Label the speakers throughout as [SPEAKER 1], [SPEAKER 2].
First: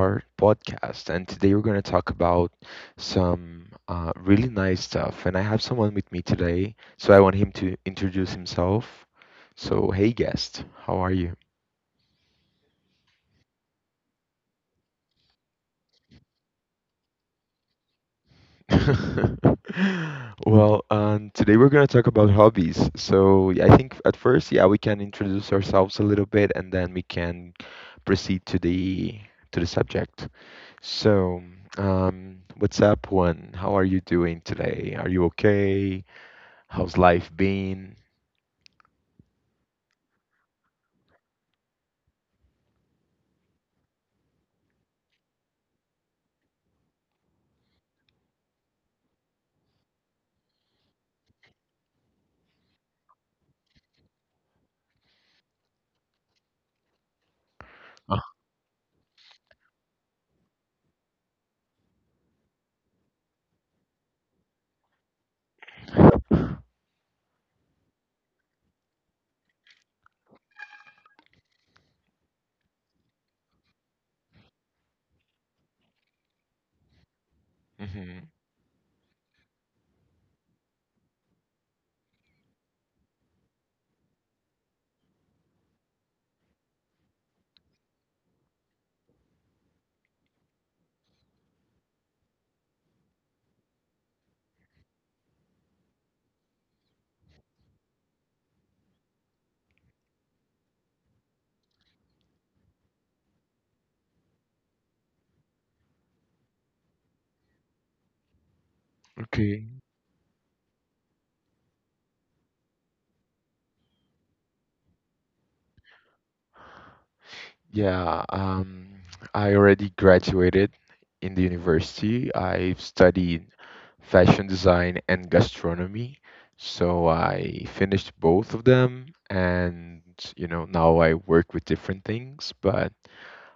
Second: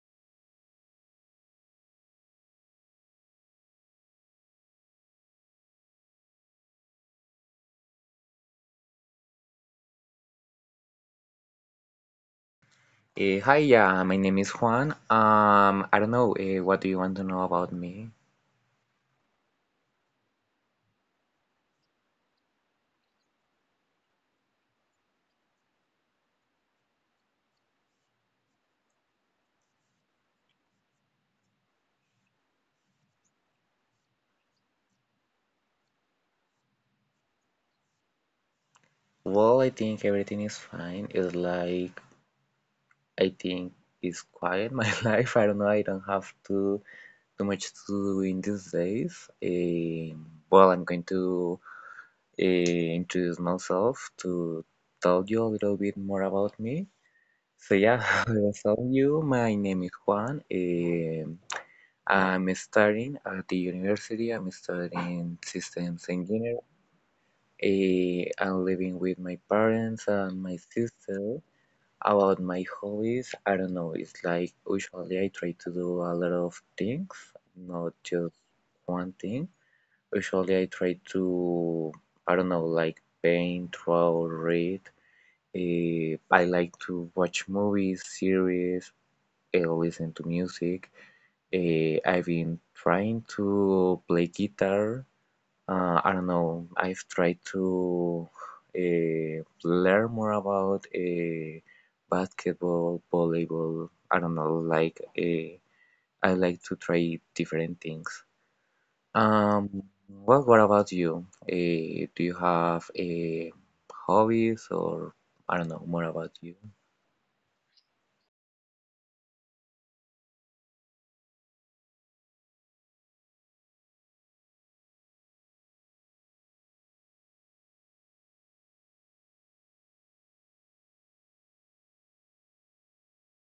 [SPEAKER 1] our podcast. And today we're going to talk about some really nice stuff. And I have someone with me today, so I want him to introduce himself. So, hey, guest, how are you?
[SPEAKER 2] Hi, yeah, my name is Juan. I don't know, what do you want to know about me?
[SPEAKER 1] Well, today we're going to talk about hobbies. So, yeah, I think at first, yeah, we can introduce ourselves a little bit, and then we can proceed to the subject. So, what's up, one? How are you doing today? Are you okay? How's life been?
[SPEAKER 2] Well, I think everything is fine. It's like I think it's quiet my life. I don't know. I don't have too much to do in these days. Well, I'm going to introduce myself to tell you a little bit more about me. So
[SPEAKER 1] Uh,
[SPEAKER 2] yeah, I was telling you, my name is Juan. I'm studying at the university. I'm studying systems engineer. I'm living with my parents and my sister. About my hobbies, I don't know. It's like usually I try to do a lot of things, not
[SPEAKER 1] mhm.
[SPEAKER 2] just one thing. Usually I try to, I don't know, like paint, draw, read. I like to watch movies, series, listen to music. I've been trying to play guitar. I don't know. I've tried to learn more about basketball, volleyball. I don't know. Like I like to try different things.
[SPEAKER 1] Okay.
[SPEAKER 2] Um, well, what about you? Do you have a hobbies or I don't know more about you?
[SPEAKER 1] Yeah, I already graduated in the university. I've studied fashion design and gastronomy. So I finished both of them, and you know, now I work with different things, but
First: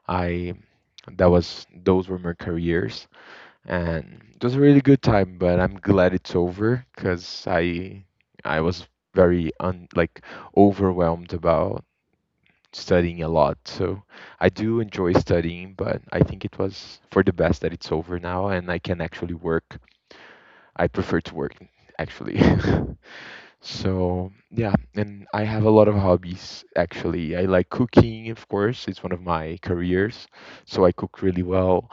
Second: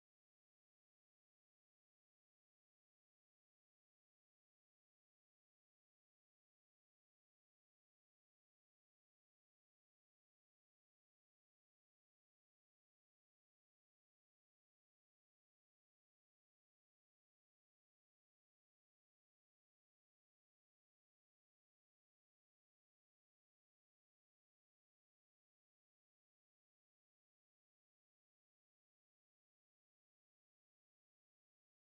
[SPEAKER 1] I that was those were my careers. And it was a really good time, but I'm glad it's over, because I was very like, overwhelmed about studying a lot. So I do enjoy studying, but I think it was for the best that it's over now, and I can actually work. I prefer to work, actually. So yeah, and I have a lot of hobbies. Actually, I like cooking, of course. It's one of my careers, so I cook really well.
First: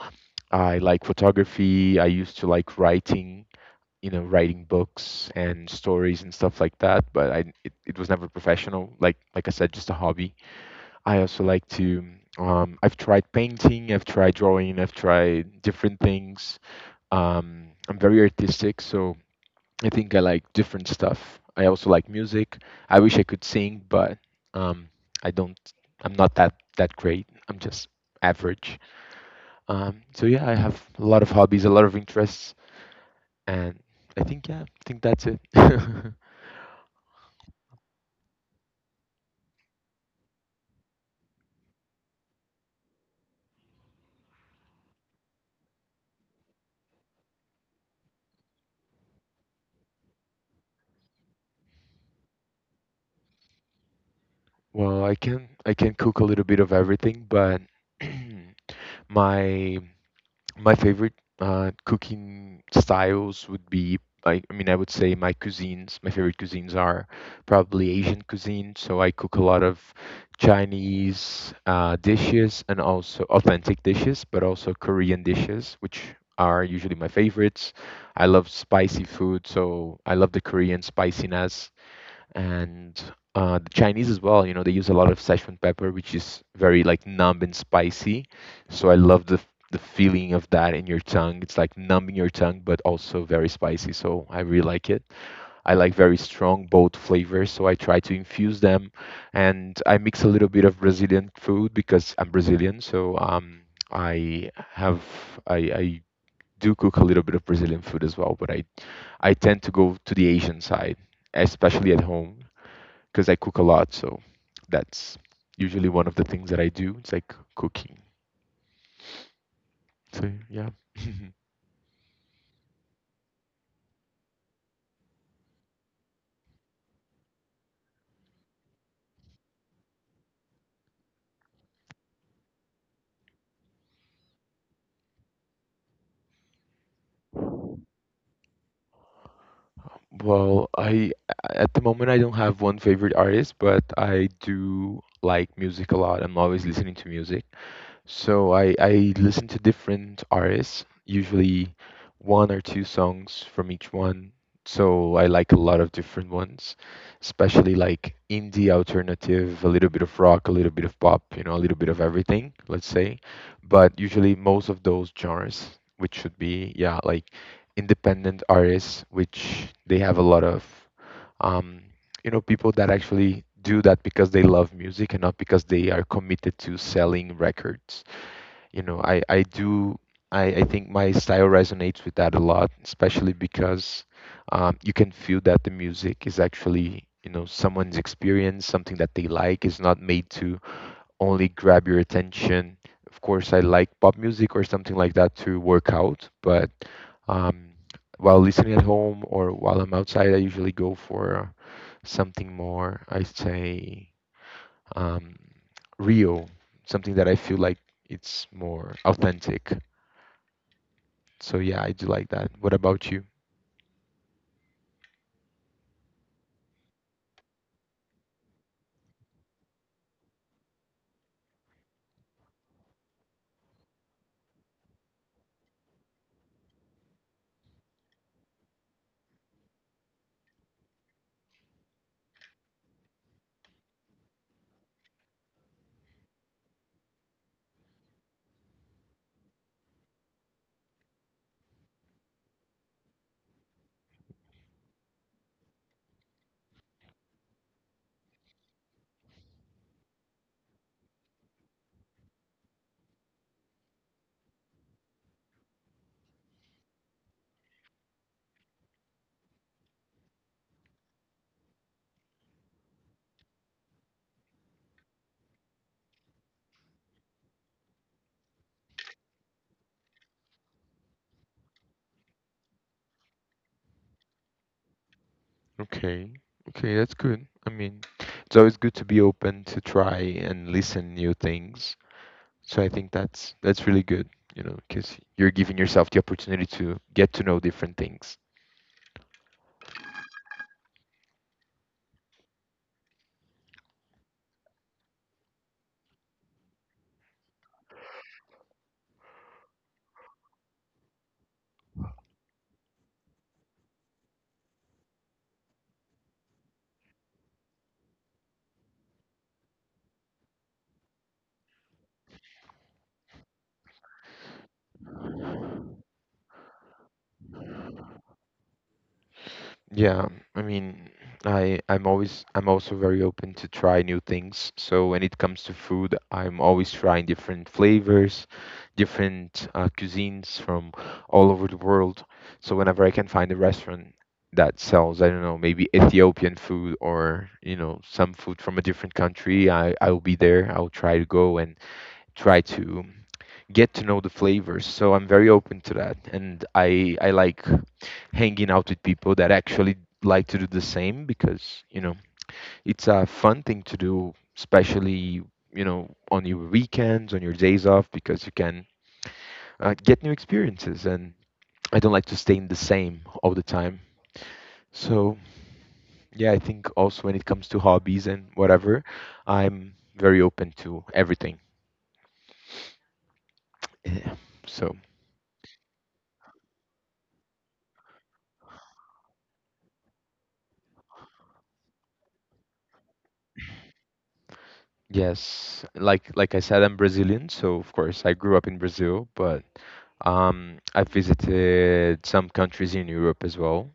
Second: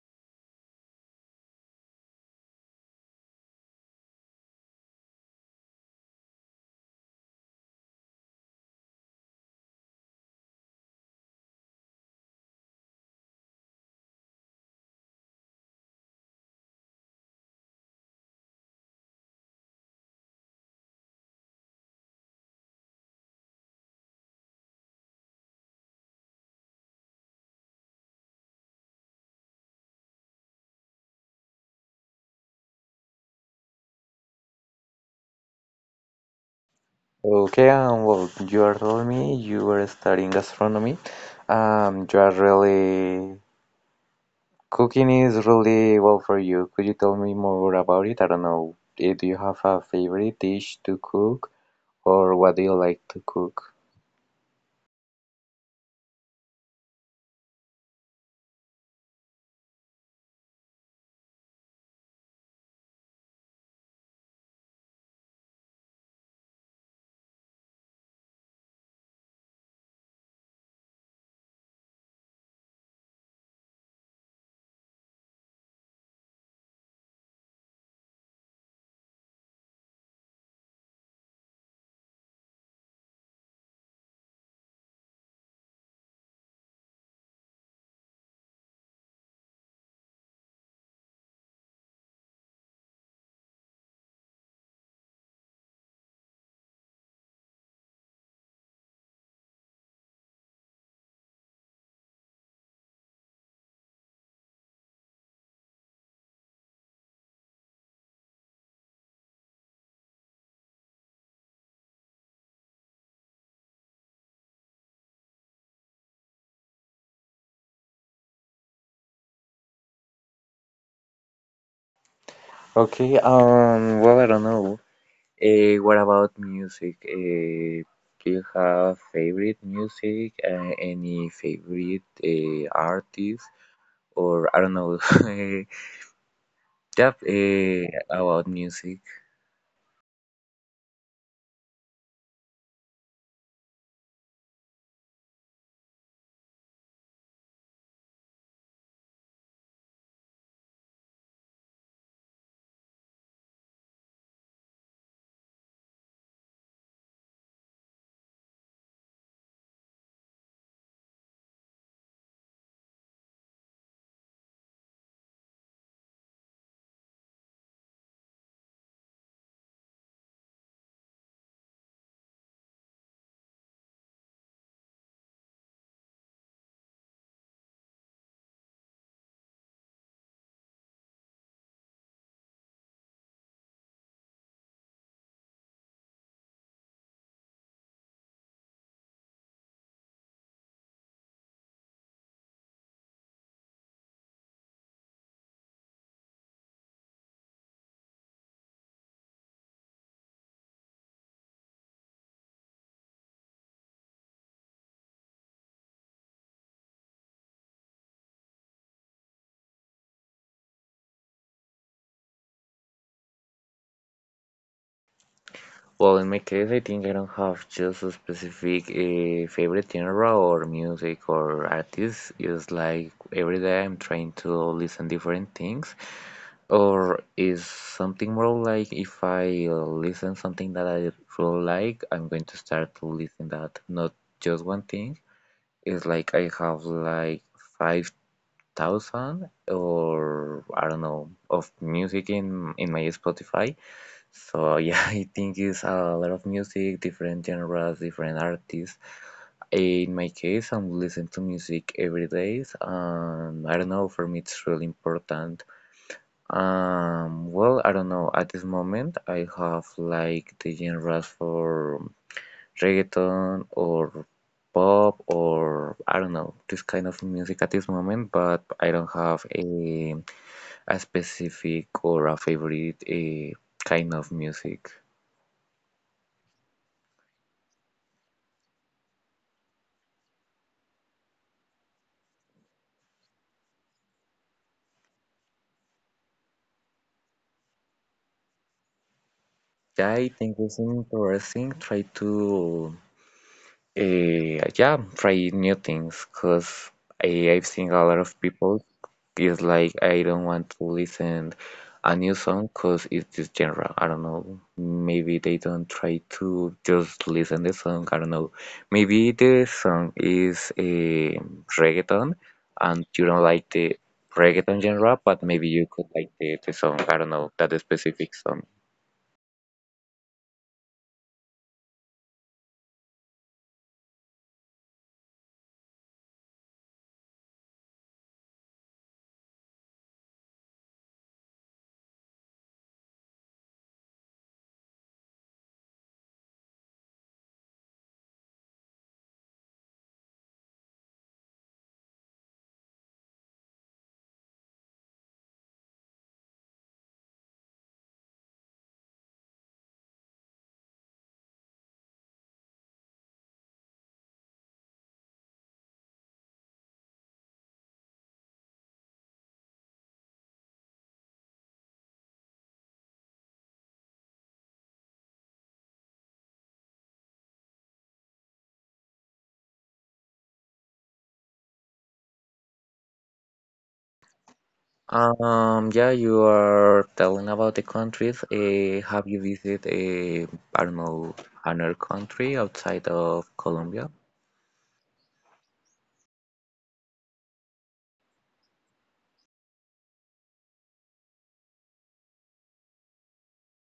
[SPEAKER 1] I like photography. I used to like writing, you know, writing books and stories and stuff like that, but it was never professional. Like I said, just a hobby. I also like to. I've tried painting, I've tried drawing, I've tried different things. I'm very artistic, so I think I like different stuff. I also like music. I wish I could sing, but um, I don't. I'm not that great. I'm just average. So yeah, I have a lot of hobbies, a lot of interests, and I think, yeah, I think that's it.
[SPEAKER 2] Okay, well, you are telling me you were studying gastronomy. You are really cooking is really well for you. Could you tell me more about it? I don't know. Do you have a favorite dish to cook, or what do you like to cook?
[SPEAKER 1] Well, I can cook a little bit of everything, but my my favorite cooking styles would be, I mean, I would say, my favorite cuisines are probably Asian cuisine. So I cook a lot of Chinese dishes, and also authentic dishes, but also Korean dishes, which are usually my favorites. I love spicy food, so I love the Korean spiciness, and the Chinese as well. You know, they use a lot of Sichuan pepper, which is very, like, numb and spicy. So I love the feeling of that in your tongue. It's like numbing your tongue, but also very spicy. So I really like it. I like very strong both flavors, so I try to infuse them, and I mix a little bit of Brazilian food because I'm Brazilian. So I have I. I do cook a little bit of Brazilian food as well, but I tend to go to the Asian side, especially at home because I cook a lot. So that's usually one of the things that I do. It's like cooking. So yeah.
[SPEAKER 2] Okay, well, I don't know. What about music? Do you have favorite music? Any favorite artist? Or I don't know. Yep, about music.
[SPEAKER 1] Well, I at the moment I don't have one favorite artist, but I do like music a lot. I'm always listening to music. So I listen to different artists, usually one or two songs from each one. So I like a lot of different ones, especially like indie alternative, a little bit of rock, a little bit of pop, you know, a little bit of everything, let's say. But usually most of those genres, which should be, yeah, like independent artists, which they have a lot of um, people that actually do that because they love music and not because they are committed to selling records. You know i i do i i think my style resonates with that a lot, especially because you can feel that the music is actually, someone's experience, something that they like, is not made to only grab your attention. Of course, I like pop music or something like that to work out, but um, while listening at home or while I'm outside, I usually go for something more, I say, um, real, something that I feel like it's more authentic. So yeah, I do like that. What about you?
[SPEAKER 2] Well, in my case, I think I don't have just a specific favorite genre or music or artist. It's like every day I'm trying to listen different things. Or is something more like if I listen something that I really like, I'm going to start to listen that, not just one thing. It's like I have like 5,000 or I don't know of music in my Spotify. So yeah, I think it's a lot of music, different genres, different artists. In my case, I'm listening to music every day. I don't know, for me it's really important. Well, I don't know. At this moment, I have like the genres for reggaeton or pop or I don't know, this kind of music at this moment, but I don't have a specific or a favorite a kind of music.
[SPEAKER 1] Okay. Okay, that's good. I mean, it's always good to be open to try and listen new things. So I think that's really good, you know, because you're giving yourself the opportunity to get to know different things.
[SPEAKER 2] I think it's interesting. Try to, uh, yeah, try new things because I've seen a lot of people is like, I don't want to listen a new song because it's this genre. I don't know. Maybe they don't try to just listen the song. I don't know. Maybe the song is a reggaeton and you don't like the reggaeton genre, but maybe you could like the song. I don't know that specific song.
[SPEAKER 1] Yeah, I mean, I I'm always I'm also very open to try new things. So when it comes to food, I'm always trying different flavors, different cuisines from all over the world. So whenever I can find a restaurant that sells, I don't know, maybe Ethiopian food, or, you know, some food from a different country, I'll be there. I'll try to go and try to get to know the flavors. So I'm very open to that, and I like hanging out with people that actually like to do the same, because it's a fun thing to do, especially on your weekends, on your days off, because you can get new experiences. And I don't like to stay in the same all the time. So yeah, I think also when it comes to hobbies and whatever, I'm very open to everything. So
[SPEAKER 2] Yeah, you are telling about the countries. Have you visited, I don't know, another country outside of Colombia?
[SPEAKER 1] yes, like I said, I'm Brazilian, so of course I grew up in Brazil, but I visited some countries in Europe as well,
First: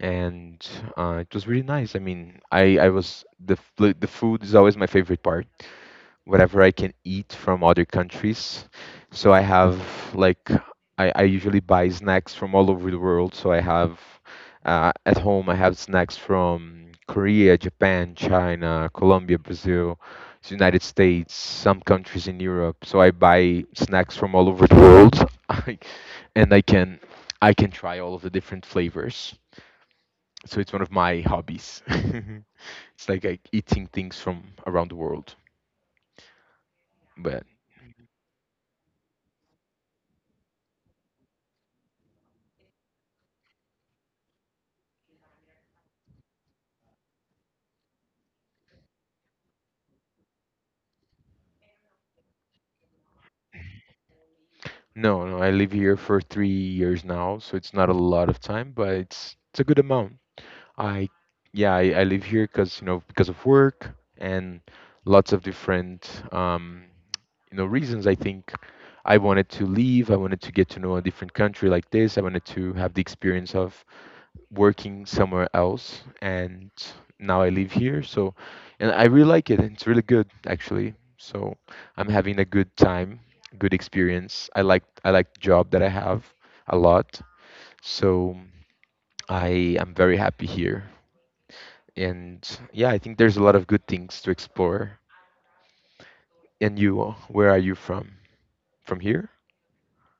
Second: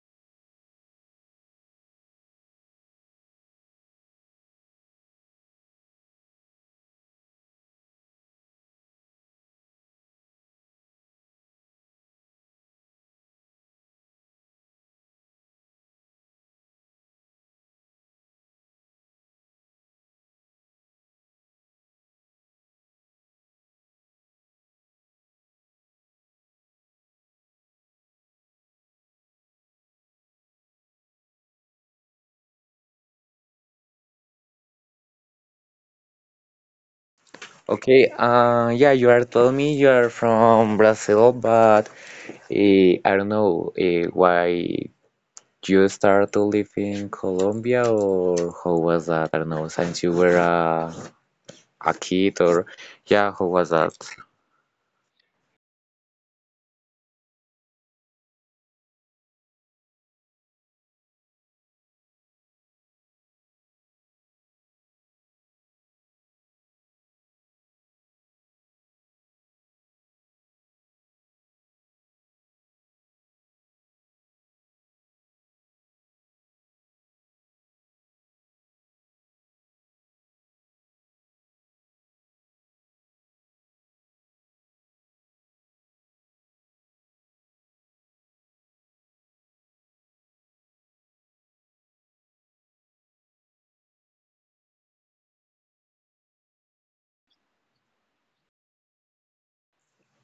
[SPEAKER 1] and it was really nice. I mean, I was the f- the food is always my favorite part, whatever I can eat from other countries. So I have, like, I usually buy snacks from all over the world. So I have at home, I have snacks from Korea, Japan, China, Colombia, Brazil, the United States, some countries in Europe. So I buy snacks from all over the world, and I can try all of the different flavors. So it's one of my hobbies. It's like, eating things from around the world, but.
[SPEAKER 2] Okay, yeah, you are telling me you are from Brazil, but I don't know why you start to live in Colombia or how was that? I don't know, since you were a kid or yeah, how was that?
[SPEAKER 1] No, no, I live here for 3 years now, so it's not a lot of time, but it's a good amount. I, yeah, I live here because, you know, because of work and lots of different reasons. I think I wanted to leave. I wanted to get to know a different country like this. I wanted to have the experience of working somewhere else, and now I live here. So, and I really like it. It's really good, actually. So I'm having a good time, good experience. I like the job that I have a lot. So I am very happy here. And yeah, I think there's a lot of good things to explore. And you, where are you from? From here?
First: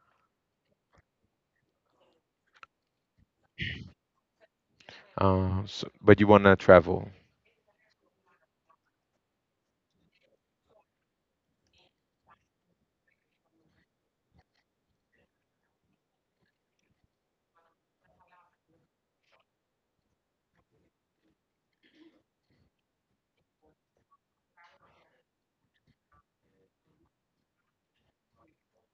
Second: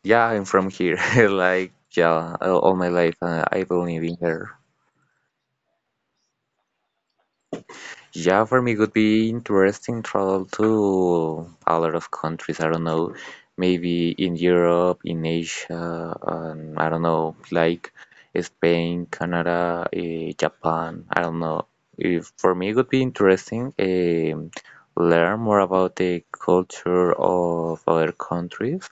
[SPEAKER 2] Yeah, I'm from here, like yeah, all my life I've only been here.
[SPEAKER 1] So, but you wanna travel?
[SPEAKER 2] Yeah, for me it would be interesting travel to a lot of countries. I don't know, maybe in Europe, in Asia, and I don't know, like Spain, Canada, Japan. I don't know. If for me it would be interesting learn more about the culture of other countries,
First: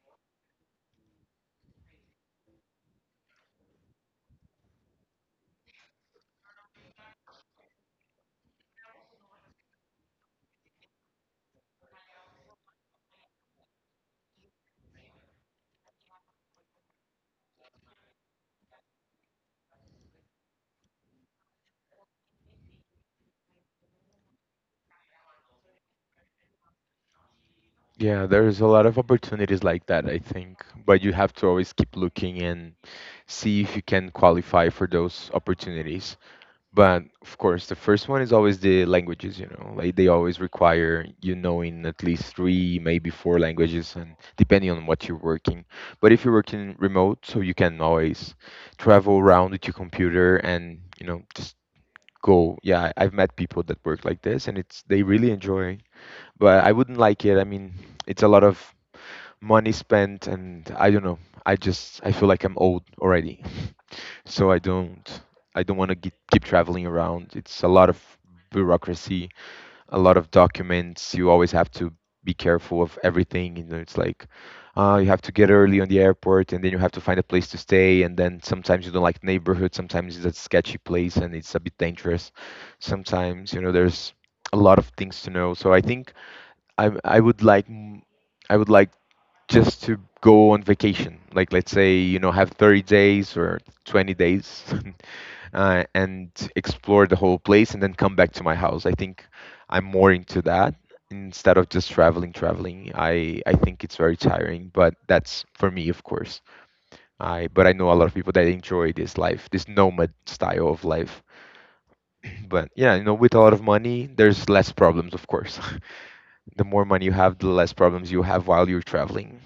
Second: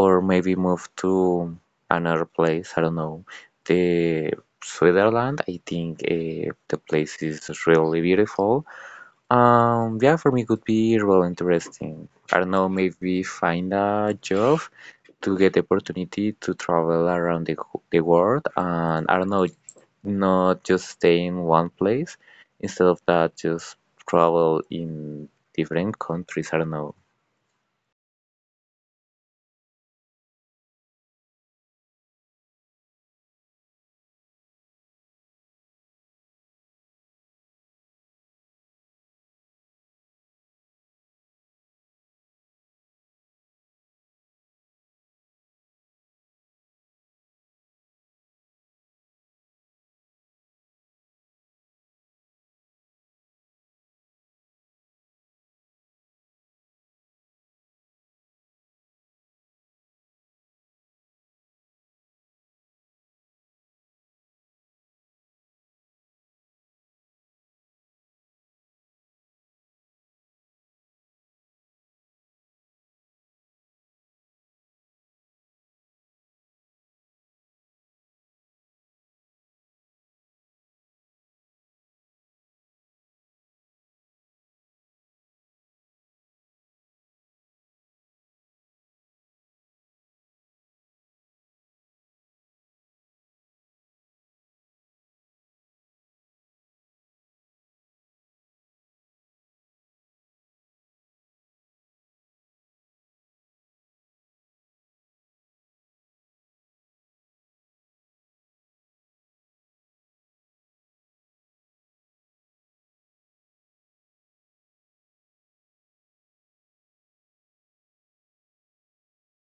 [SPEAKER 2] or maybe move to another place. I don't know. The Switzerland, I think the place is really beautiful yeah, for me it could be real interesting. I don't know, maybe find a job to get the opportunity to travel around the world, and I don't know, not just stay in one place. Instead of that, just travel in different countries. I don't know.
[SPEAKER 1] Yeah, there's a lot of opportunities like that, I think, but you have to always keep looking and see if you can qualify for those opportunities. But of course, the first one is always the languages, you know, like they always require you knowing at least three, maybe four languages, and depending on what you're working. But if you're working remote, so you can always travel around with your computer and, you know, just go. Yeah, I've met people that work like this, and it's they really enjoy. But I wouldn't like it. I mean, it's a lot of money spent, and I don't know, I feel like I'm old already. So I don't want to keep traveling around. It's a lot of bureaucracy, a lot of documents. You always have to be careful of everything. You know, it's like, you have to get early on the airport, and then you have to find a place to stay, and then sometimes you don't like neighborhood, sometimes it's a sketchy place and it's a bit dangerous sometimes. You know, there's a lot of things to know. So I think i, I would like m- I would like just to go on vacation, like, let's say, you know, have 30 days or 20 days, and explore the whole place and then come back to my house. I think I'm more into that, instead of just traveling traveling. I think it's very tiring, but that's for me, of course. I but i know a lot of people that enjoy this life, this nomad style of life. But yeah, you know, with a lot of money there's less problems, of course. The more money you have, the less problems you have while you're traveling.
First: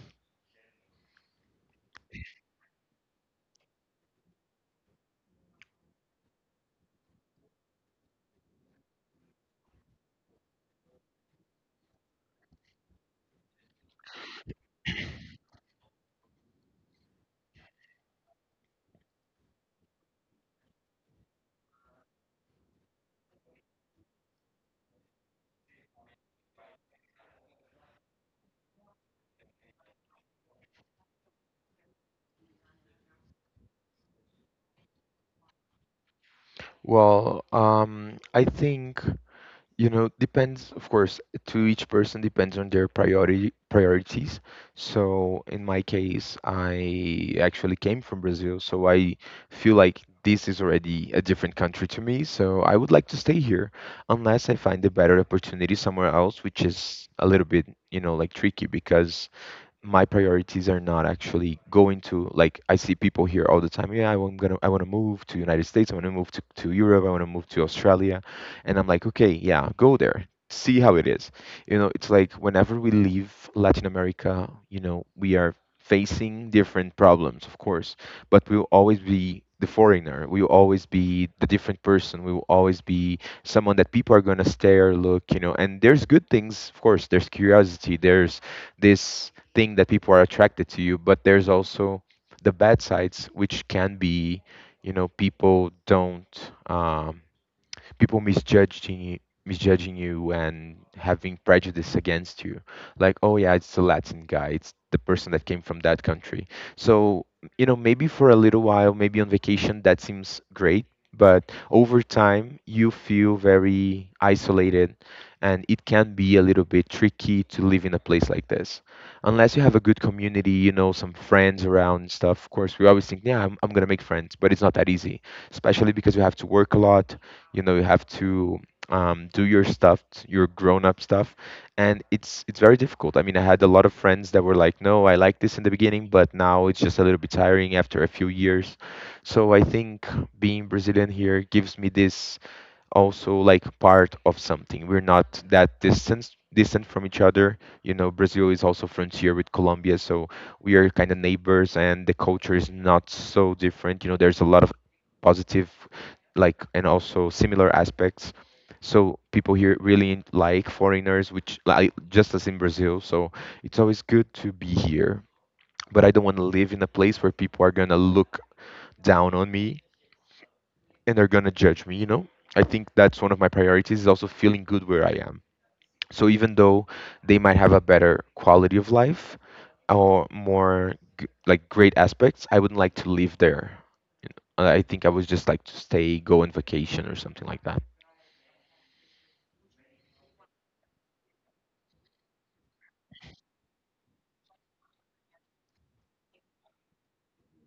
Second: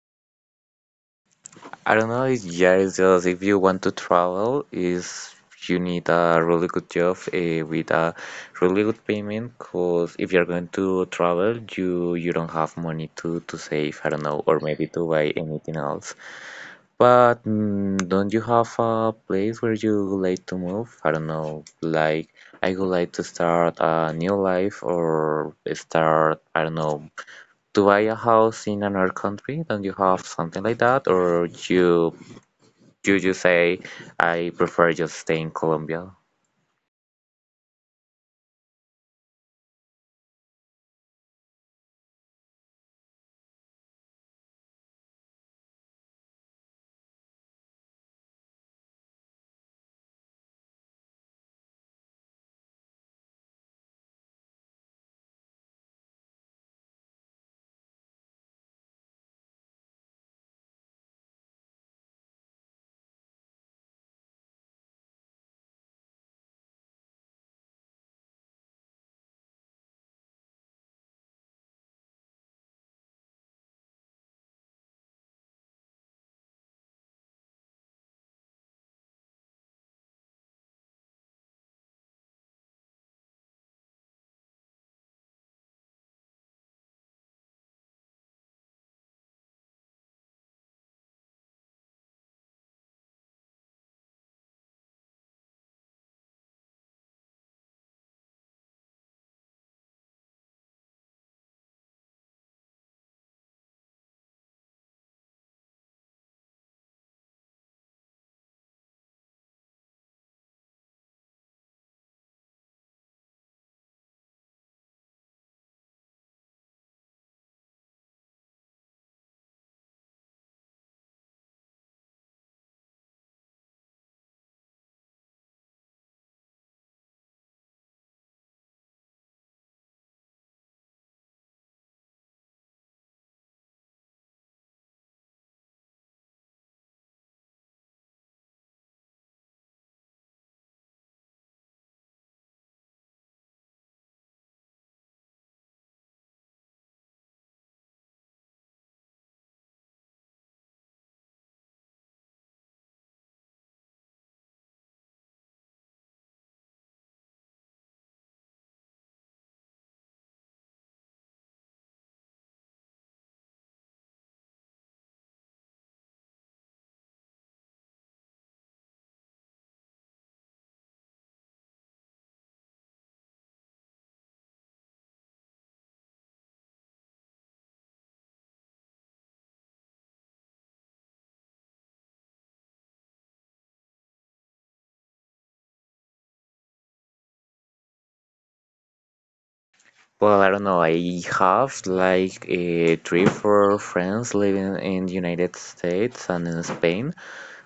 [SPEAKER 2] I don't know, it's just if you want to travel, is you need a really good job with a really good payment. Cause if you're going to travel, you don't have money to save. I don't know, or maybe to buy anything else. But mm, don't you have a place where you would like to move? I don't know, like I would like to start a new life or start, I don't know, to buy a house in another country? Don't you have something like that? Or you just say I prefer just stay in Colombia?
[SPEAKER 1] Well, I think, you know, depends, of course, to each person, depends on their priority priorities. So in my case, I actually came from Brazil, so I feel like this is already a different country to me. So I would like to stay here unless I find a better opportunity somewhere else, which is a little bit, like tricky because my priorities are not actually going to like I see people here all the time. Yeah, I, am gonna I want to move to United States. I want to move to Europe. I want to move to Australia, and I'm like, okay, yeah, go there, see how it is. You know, it's like whenever we leave Latin America, we are facing different problems, of course, but we'll always be the foreigner. We will always be the different person. We will always be someone that people are gonna stare, look, And there's good things, of course. There's curiosity. There's this thing that people are attracted to you, but there's also the bad sides, which can be, people don't, people misjudging you, and having prejudice against you, like, oh yeah, it's the Latin guy, it's the person that came from that country. So, maybe for a little while, maybe on vacation that seems great, but over time you feel very isolated, and it can be a little bit tricky to live in a place like this unless you have a good community, you know, some friends around and stuff. Of course we always think, yeah, I'm going to make friends, but it's not that easy, especially because you have to work a lot. You know, you have to, do your stuff, your grown-up stuff. And it's very difficult. I mean, I had a lot of friends that were like, no, I like this in the beginning, but now it's just a little bit tiring after a few years. So I think being Brazilian here gives me this also like part of something. We're not that distant from each other. You know, Brazil is also frontier with Colombia, so we are kind of neighbors, and the culture is not so different. You know, there's a lot of positive, like, and also similar aspects. So people here really like foreigners, which like just as in Brazil. So it's always good to be here, but I don't want to live in a place where people are gonna look down on me and they're gonna judge me, you know. I think that's one of my priorities is also feeling good where I am. So even though they might have a better quality of life or more like great aspects, I wouldn't like to live there. You know, I think I would just like to stay, go on vacation or something like that.
[SPEAKER 2] Well, I don't know. I have like three, four friends living in the United States and in Spain,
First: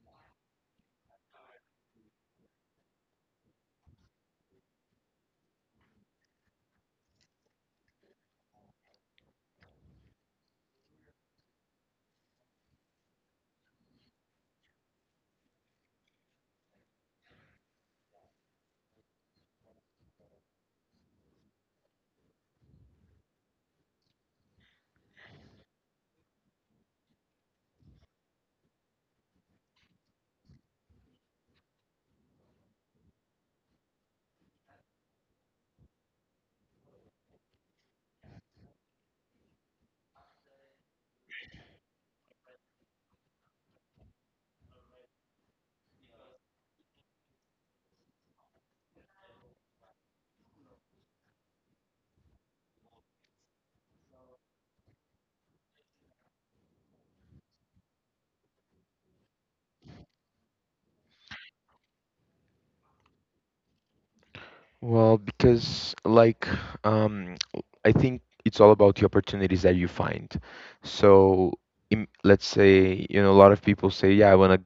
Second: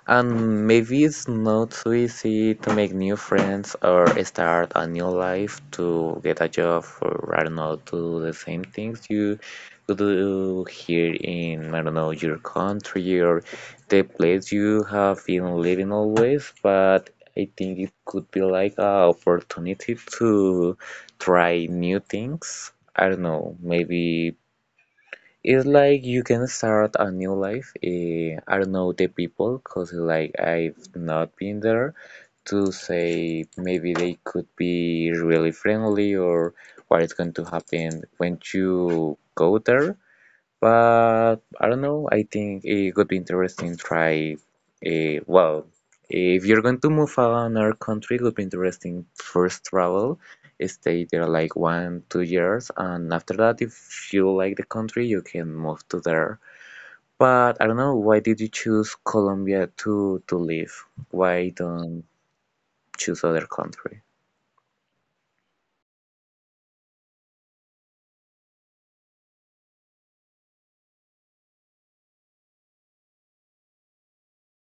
[SPEAKER 2] and maybe it's not so easy to make new friends or start a new life, to get a job, or I don't know, do the same things you do here in, I don't know, your country or the place you have been living always. But I think it could be like a opportunity to try new things. I don't know, maybe it's like you can start a new life. I don't know the people because like I've not been there to say maybe they could be really friendly or what is going to happen when you go there. But I don't know. I think it would be interesting to try. Well, if you're going to move another country, it would be interesting first travel, stay there like one, 2 years, and after that, if you like the country, you can move to there. But I don't know. Why did you choose Colombia to live? Why don't choose other country?
[SPEAKER 1] Well, because like, um, I think it's all about the opportunities that you find. So im let's say, you know, a lot of people say, yeah, I want to,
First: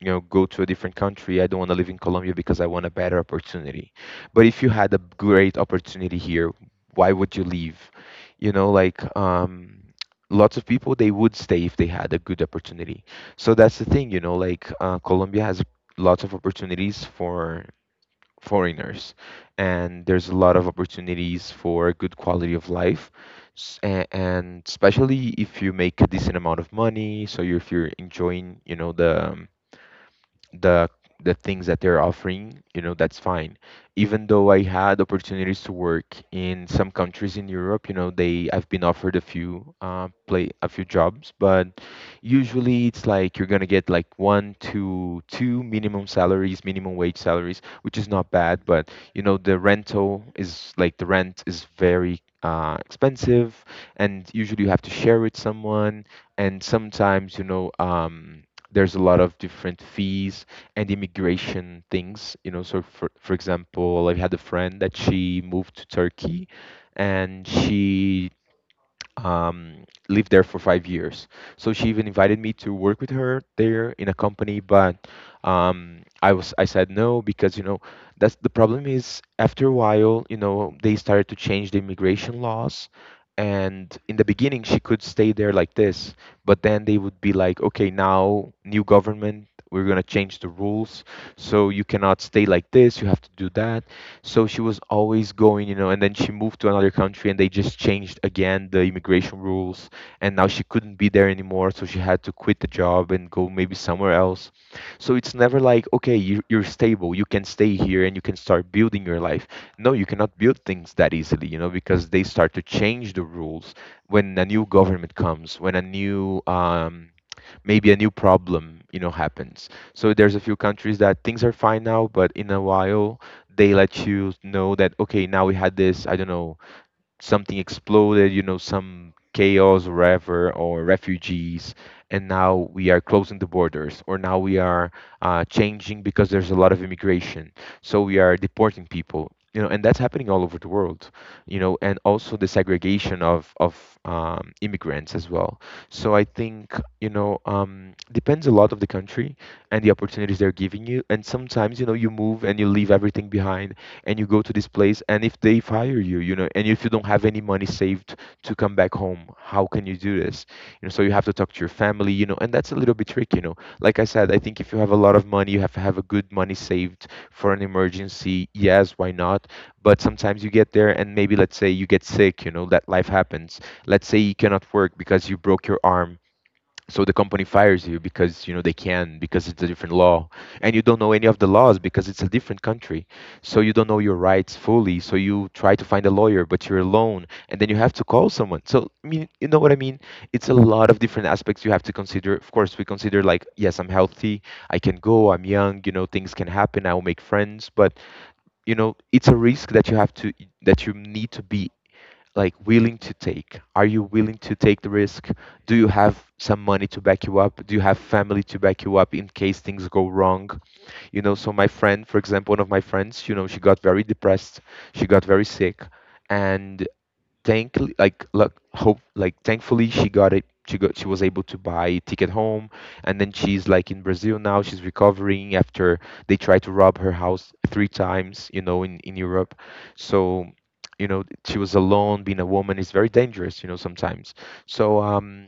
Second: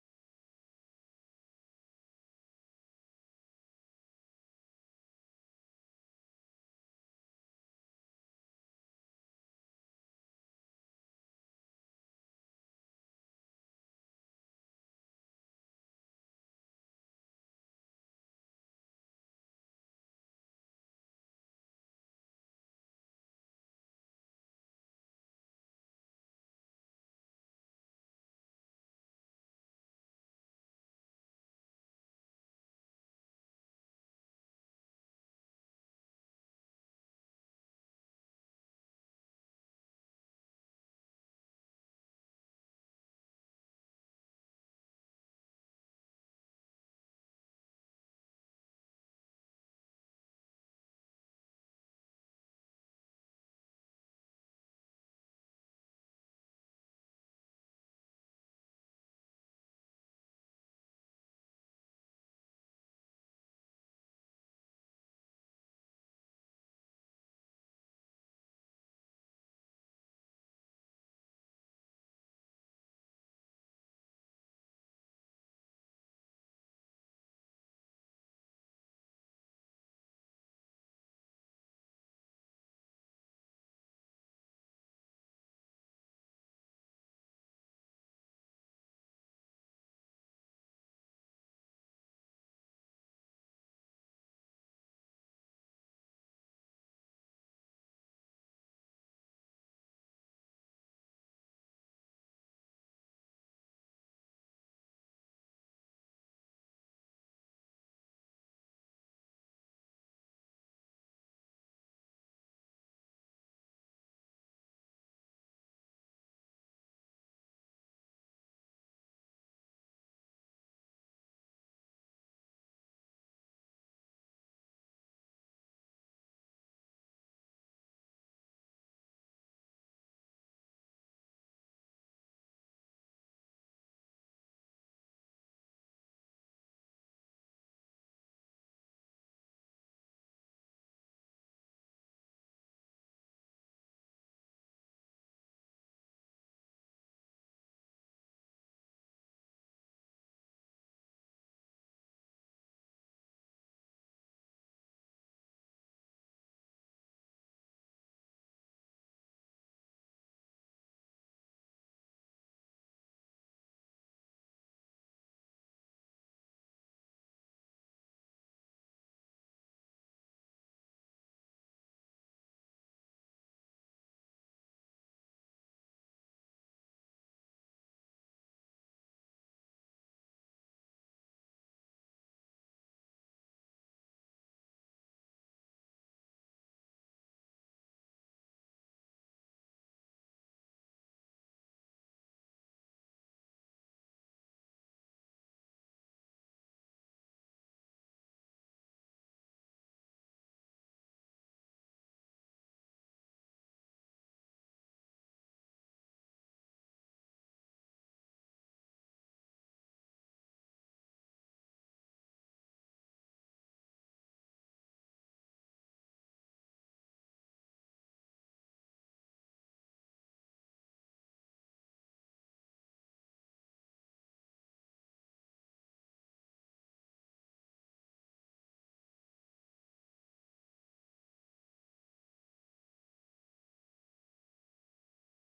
[SPEAKER 1] you know, go to a different country. I don't want to live in Colombia because I want a better opportunity. But if you had a great opportunity here, why would you leave? You know, like, lots of people, they would stay if they had a good opportunity. So that's the thing, you know, like, Colombia has lots of opportunities for foreigners, and there's a lot of opportunities for good quality of life. And especially if you make a decent amount of money, so if you're enjoying, you know, the, the the things that they're offering, you know, that's fine. Even though I had opportunities to work in some countries in Europe, you know, they I've been offered a few play a few jobs, but usually it's like you're gonna get like one to two minimum salaries, minimum wage salaries, which is not bad, but you know, the rent is very expensive, and usually you have to share with someone, and sometimes you know. There's a lot of different fees and immigration things, you know. So for example, I had a friend that she moved to Turkey, and she, lived there for 5 years. So she even invited me to work with her there in a company, but I said no, because you know that's the problem, is after a while, you know, they started to change the immigration laws. And in the beginning, she could stay there like this, but then they would be like, okay, now new government, we're gonna change the rules, so you cannot stay like this. You have to do that. So she was always going, you know, and then she moved to another country and they just changed again the immigration rules. And now she couldn't be there anymore. So she had to quit the job and go maybe somewhere else. So it's never like, okay, you're stable, you can stay here and you can start building your life. No, you cannot build things that easily, you know, because they start to change the rules when a new government comes, when a new, maybe a new problem, you know, happens. So there's a few countries that things are fine now, but in a while they let you know that, okay, now we had this, I don't know, something exploded, you know, some chaos or whatever, or refugees, and now we are closing the borders, or now we are, changing because there's a lot of immigration, so we are deporting people, you know, and that's happening all over the world, you know. And also the segregation of, immigrants as well. So I think, you know, depends a lot of the country and the opportunities they're giving you, and sometimes you know you move and you leave everything behind and you go to this place, and if they fire you, you know, and if you don't have any money saved to come back home, how can you do this? You know, so you have to talk to your family, you know, and that's a little bit tricky, you know. Like I said, I think if you have a lot of money, you have to have a good money saved for an emergency, yes, why not? But sometimes you get there and maybe, let's say, you get sick, you know, that life happens. Let's say you cannot work because you broke your arm, so the company fires you because, you know, they can, because it's a different law, and you don't know any of the laws because it's a different country, so you don't know your rights fully, so you try to find a lawyer, but you're alone, and then you have to call someone. So I mean, you know what I mean, it's a lot of different aspects you have to consider. Of course we consider like, yes, I'm healthy, I can go, I'm young, you know, things can happen, I will make friends. But you know, it's a risk that you have to, that you need to be like willing to take? Are you willing to take the risk? Do you have some money to back you up? Do you have family to back you up in case things go wrong? You know, so my friend, for example, one of my friends, you know, she got very depressed. She got very sick. And thankfully, like look hope like thankfully she was able to buy a ticket home, and then she's like in Brazil now, she's recovering after they tried to rob her house 3 times, you know, in Europe. So, you know, she was alone, being a woman is very dangerous, you know, sometimes. So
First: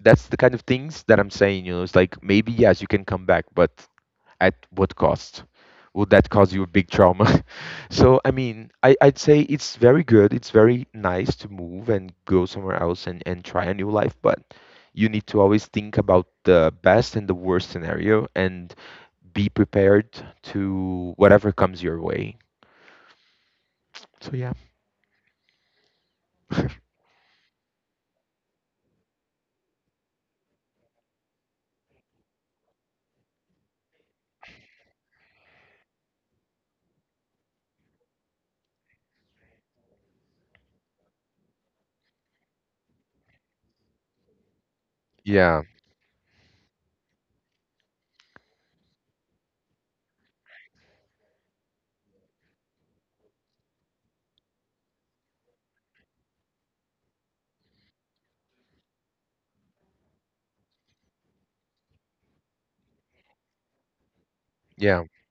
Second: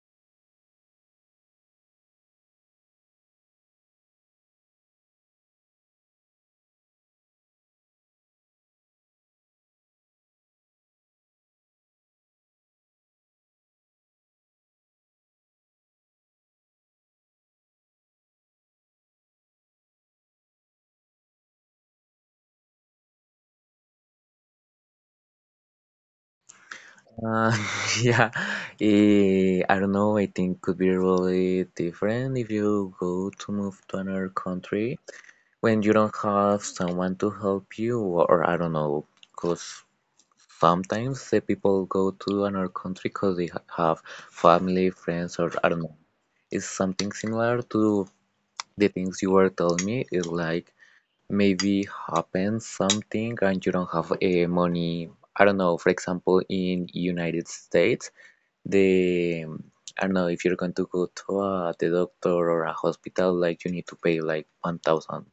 [SPEAKER 1] that's the kind of things that I'm saying, you know, it's like maybe yes, you can come back, but at what cost? Would that cause you a big trauma? So I mean, I'd say it's very good, it's very nice to move and go somewhere else and try a new life, but you need to always think about the best and the worst scenario and be prepared to whatever comes your way. So yeah.
[SPEAKER 2] Uh, yeah, I don't know. I think could be really different if you go to move to another country when you don't have someone to help you, or I don't know, because sometimes the people go to another country because they have family, friends, or
[SPEAKER 1] Yeah,
[SPEAKER 2] I don't know. It's something similar to the things you were telling me. It's like maybe happens something and you don't have money. I don't know, for example, in United States the I don't know if you're going to go to a, the doctor or a hospital, like you need to pay like one
[SPEAKER 1] yeah.
[SPEAKER 2] thousand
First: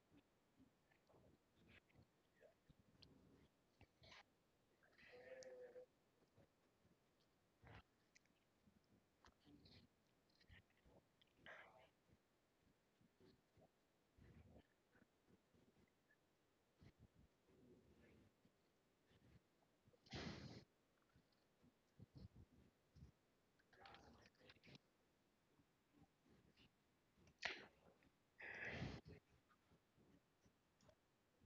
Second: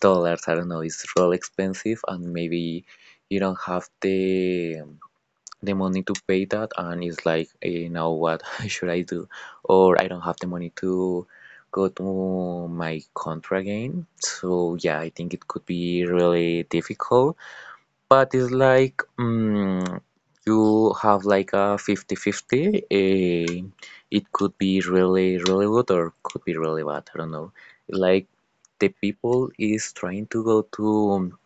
[SPEAKER 2] dollars. I don't know, it's real expensive, and maybe you don't have the money to pay that, and it's like, you know what should I do? Or I don't have the money to go to my country again. So yeah, I think it could be really difficult. But it's like mm, you have like a 50-50. It could be really, really good or could be really bad. I don't know. Like the people is trying to go to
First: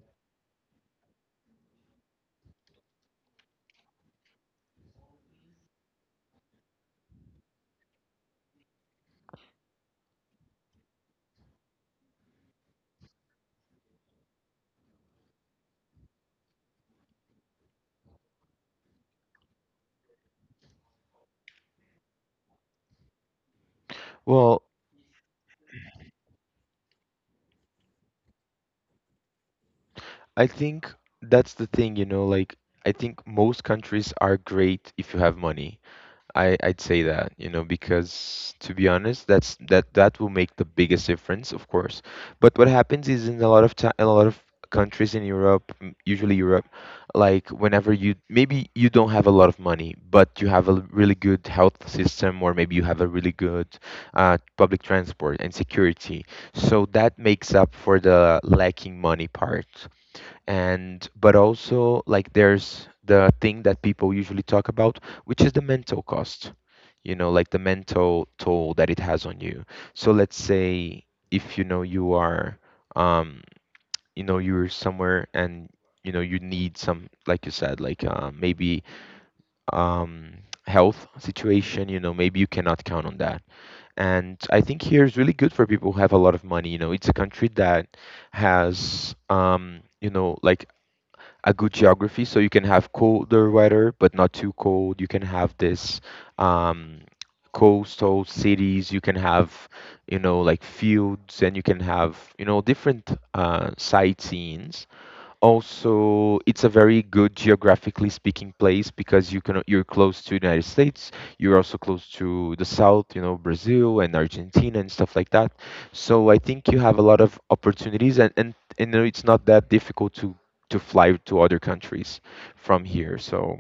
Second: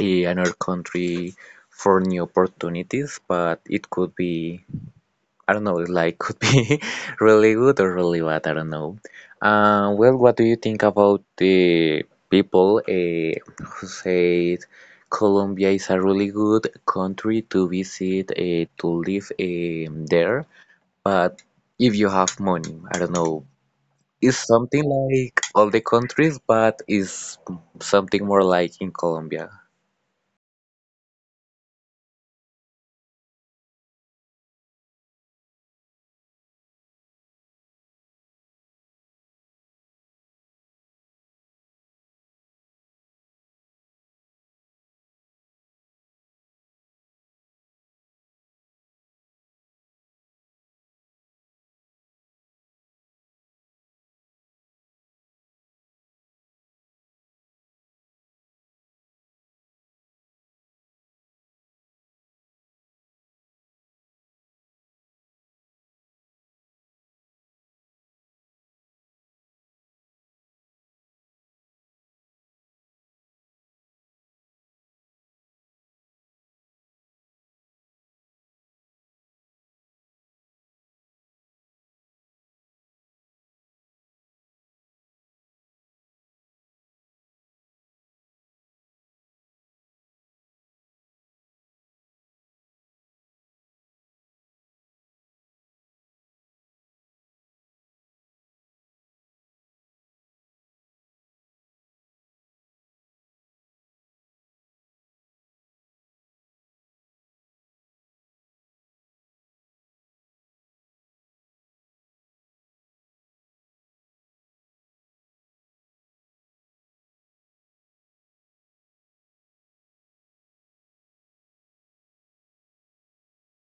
[SPEAKER 2] another country for new opportunities, but it could be I don't know, like could be really good or really bad, I don't know. Well, what do you think about the people who said Colombia is a really good country to visit, to live there, but if you have money, I don't know, it's
[SPEAKER 1] Well,
[SPEAKER 2] something like all the countries, but it's something more like in Colombia.
[SPEAKER 1] I think that's the thing, you know, like I think most countries are great if you have money. I'd say that, you know, because to be honest, that's that will make the biggest difference, of course. But what happens is in a lot of time, in a lot of countries in Europe, usually Europe, like whenever you maybe you don't have a lot of money, but you have a really good health system, or maybe you have a really good public transport and security. So that makes up for the lacking money part and but also like there's the thing that people usually talk about, which is the mental cost, you know, like the mental toll that it has on you. So let's say if you know you are, um you know, you're somewhere and you know you need some, like you said, like maybe, um health situation, you know, maybe you cannot count on that. And I think here is really good for people who have a lot of money. You know, it's a country that has, you know, like a good geography, so you can have colder weather but not too cold. You can have this, um, coastal cities. You can have, you know, like fields, and you can have, you know, different sightseeings. Also, it's a very good geographically speaking place because you're close to the United States. You're also close to the South, you know, Brazil and Argentina and stuff like that. So I think you have a lot of opportunities, and and it's not that difficult to fly to other countries from here. So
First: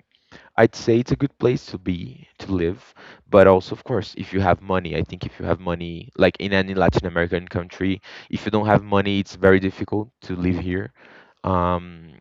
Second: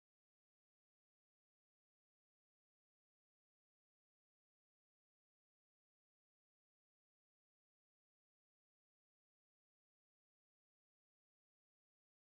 [SPEAKER 1] I'd say it's a good place to be, to live, but also, of course, if you have money. I think if you have money, like in any Latin American country, if you don't have money, it's very difficult to live here. Um,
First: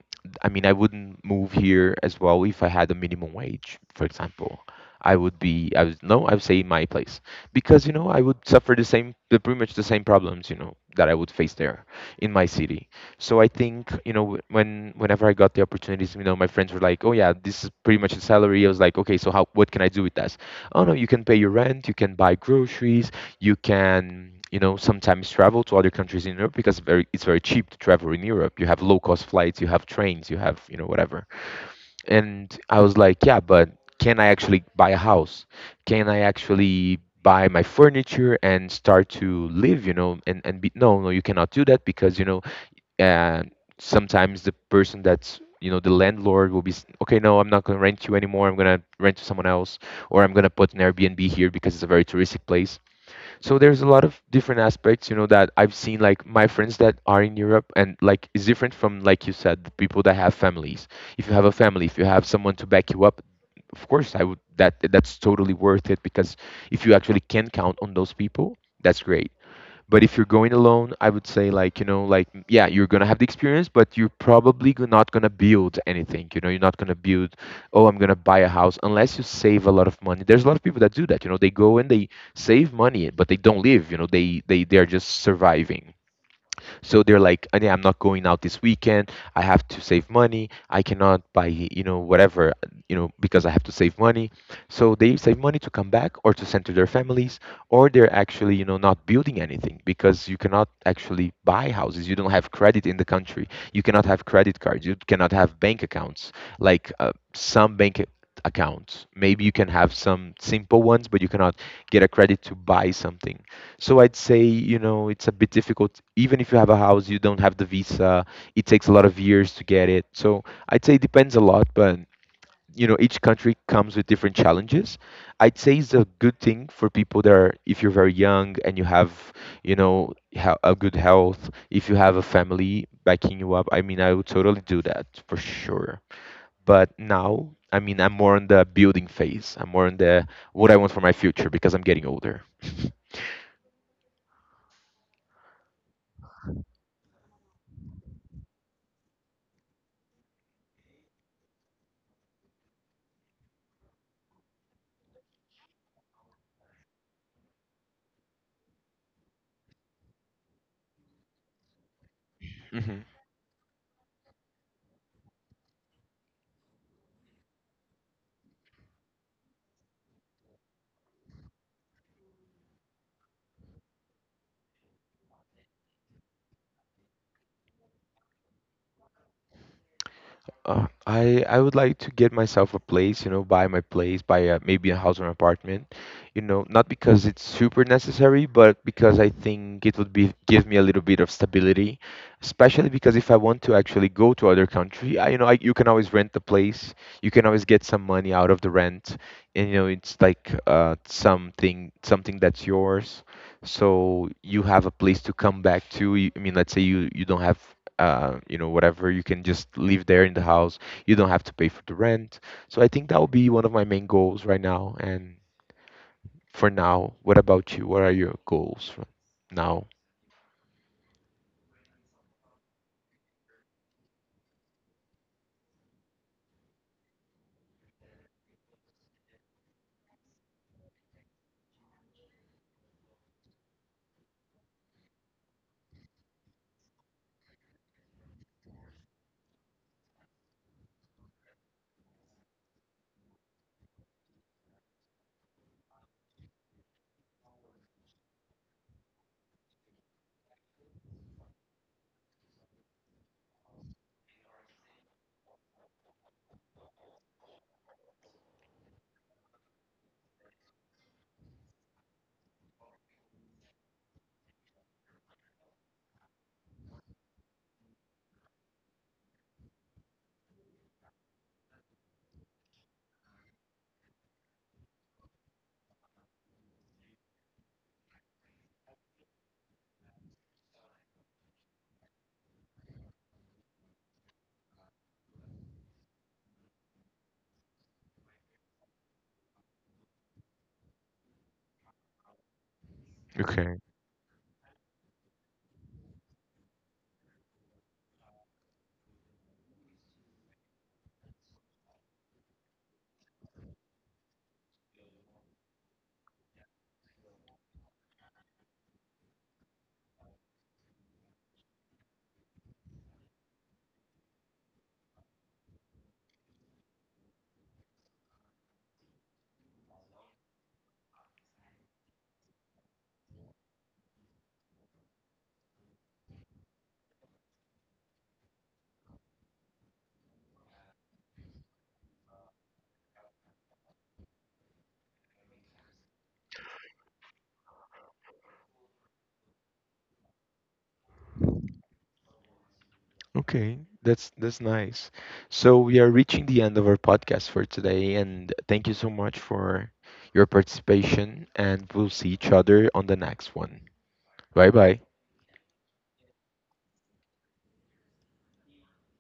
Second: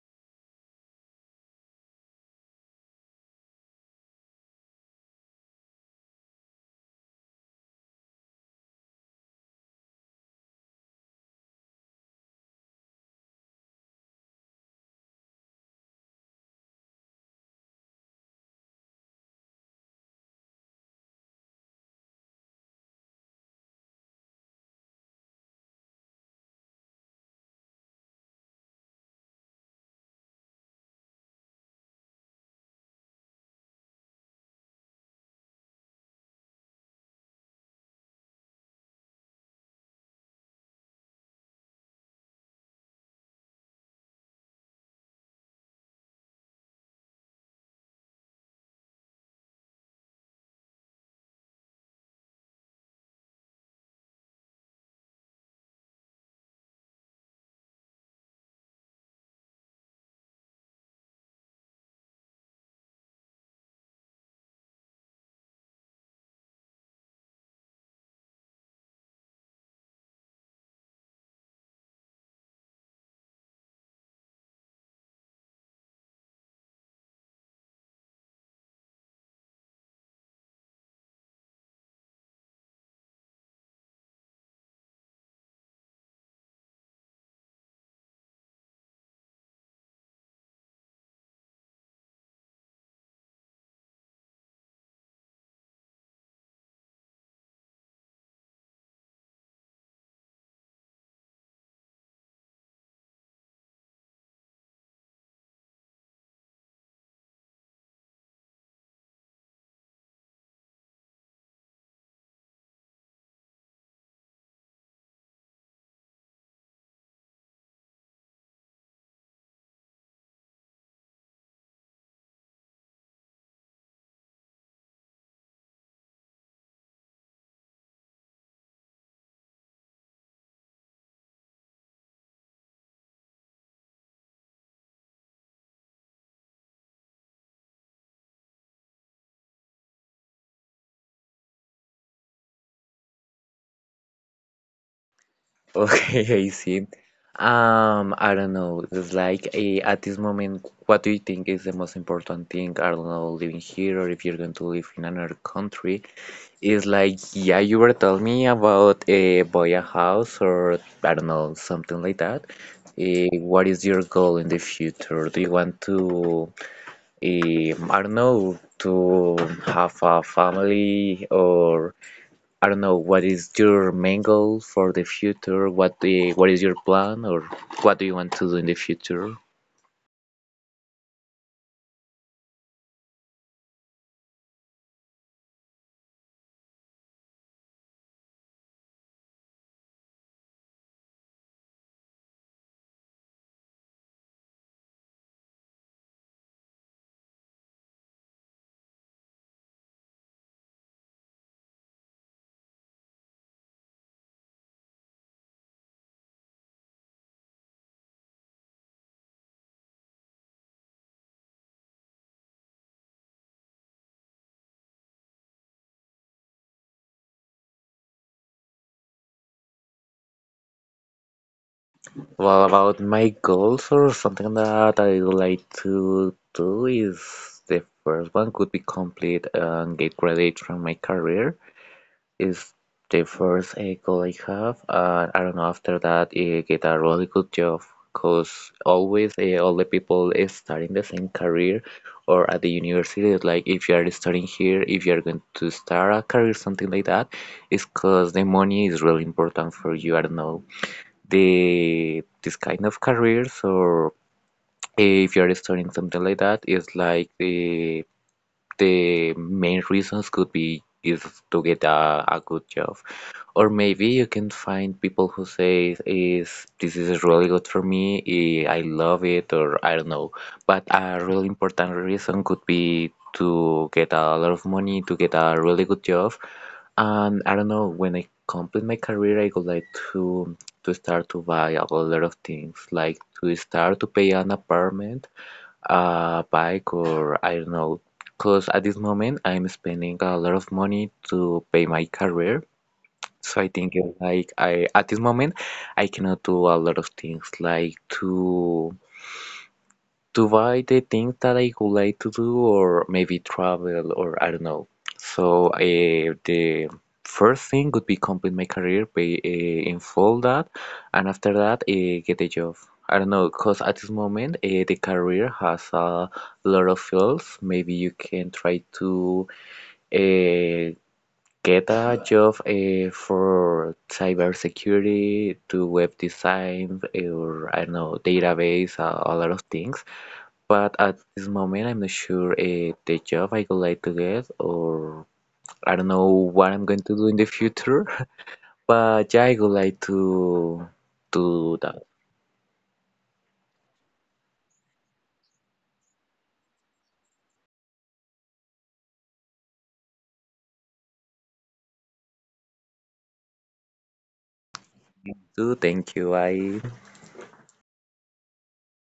[SPEAKER 1] I mean, I wouldn't move here as well if I had a minimum wage, for example. I would be, I would, no, I would say my place, because, you know, I would suffer the same, the pretty much the same problems, you know, that I would face there in my city. So I think, you know, whenever I got the opportunities, you know, my friends were like, "Oh yeah, this is pretty much the salary." I was like, "Okay, so how what can I do with that?" "Oh no, you can pay your rent, you can buy groceries, you can, you know, sometimes travel to other countries in Europe because very it's very cheap to travel in Europe. You have low-cost flights, you have trains, you have, you know, whatever." And I was like, "Yeah, but can I actually buy a house? Can I actually buy my furniture and start to live, you know, and be no, no, you cannot do that because, you know, and sometimes the person that's, you know, the landlord will be okay, no, I'm not going to rent you anymore, I'm going to rent to someone else, or I'm going to put an Airbnb here because it's a very touristic place. So there's a lot of different aspects, you know, that I've seen, like my friends that are in Europe, and like it's different from, like you said, the people that have families. If you have a family, if you have someone to back you up, of course I would, that's totally worth it, because if you actually can count on those people, that's great. But if you're going alone, I would say, like, you know, like yeah, you're gonna have the experience, but you're probably not gonna build anything. You know, you're not gonna build, oh, I'm gonna buy a house, unless you save a lot of money. There's a lot of people that do that. You know, they go and they save money, but they don't live. You know, they are just surviving. So they're like, Yeah, I'm not going out this weekend. I have to save money. I cannot buy, you know, whatever, you know, because I have to save money. So they save money to come back or to send to their families, or they're actually, you know, not building anything because you cannot actually buy houses. You don't have credit in the country. You cannot have credit cards. You cannot have bank accounts. Like some bank accounts, maybe you can have some simple ones, but you cannot get a credit to buy something. So I'd say, you know, it's a bit difficult. Even if you have a house, you don't have the visa. It takes a lot of years to get it. So I'd say it depends a lot, but you know, each country comes with different challenges. I'd say it's a good thing for people that are, if you're very young and you have, you know, a good health, if you have a family backing you up, I mean, I would totally do that for sure. But now, I mean, I'm more on the building phase. I'm more on the what I want for my future because I'm getting older.
[SPEAKER 2] Okay, I see. I don't know. It's like at this moment, what do you think is the most important thing? I don't know, living here or if you're going to live in another country. It's like, yeah, you were telling me about buy a house or I don't know, something like that. What is your goal in the future? Do you want to, I don't know, to have a family or I don't know, what is your main goal for the future? What do you- what is your plan or what do you want to do in the future?
[SPEAKER 1] I would like to get myself a place, you know, buy my place, buy a, maybe a house or an apartment, you know, not because it's super necessary, but because I think it would be give me a little bit of stability, especially because if I want to actually go to other country, I, you know, I, you can always rent the place, you can always get some money out of the rent, and you know, it's like something that's yours, so you have a place to come back to. You- I mean, let's say you don't have you know, whatever. You can just live there in the house. You don't have to pay for the rent. So I think that will be one of my main goals right now. And for now, what about you? What are your goals for now?
[SPEAKER 2] Well, about my goals or something that I would like to do is the first one could be complete and get graduate from my career. Is the first echo I have, and I don't know, after that it get a really good job because always all the people is starting the same career or at the university it's like if you are studying here if you are going to start a career something like that it's because the money is really important for you I don't know the this kind of careers or if you are studying something like that it's like the main reasons could be is to get a good job or maybe you can find people who say is this is really good for me I love it or I don't know but a really important reason could be to get a lot of money to get a really good job and I don't know when I complete my career I would like to to start to buy a lot of things like to start to pay an apartment a bike or I don't know. Because at this moment I'm spending a lot of money to pay my career. So I
[SPEAKER 1] Okay.
[SPEAKER 2] think like I at this moment I cannot do a lot of things like to buy the things that I would like to do or maybe travel or I don't know. So the first thing would be complete my career, be in full that, and after that get a job. I don't know, because at this moment the career has a lot of fields. Maybe you can try to uh, get a job for cybersecurity, to web design, or I don't know, database, a lot of things. But at this moment, I'm not sure the job I would like to get, or I don't know what I'm going to do in the future. But yeah, I would like to do that.
[SPEAKER 1] Okay. That's nice. So we are reaching the end of our podcast for today, and thank you so much for your participation, and we'll see each other on the next one. Bye bye.
[SPEAKER 2] So thank you. I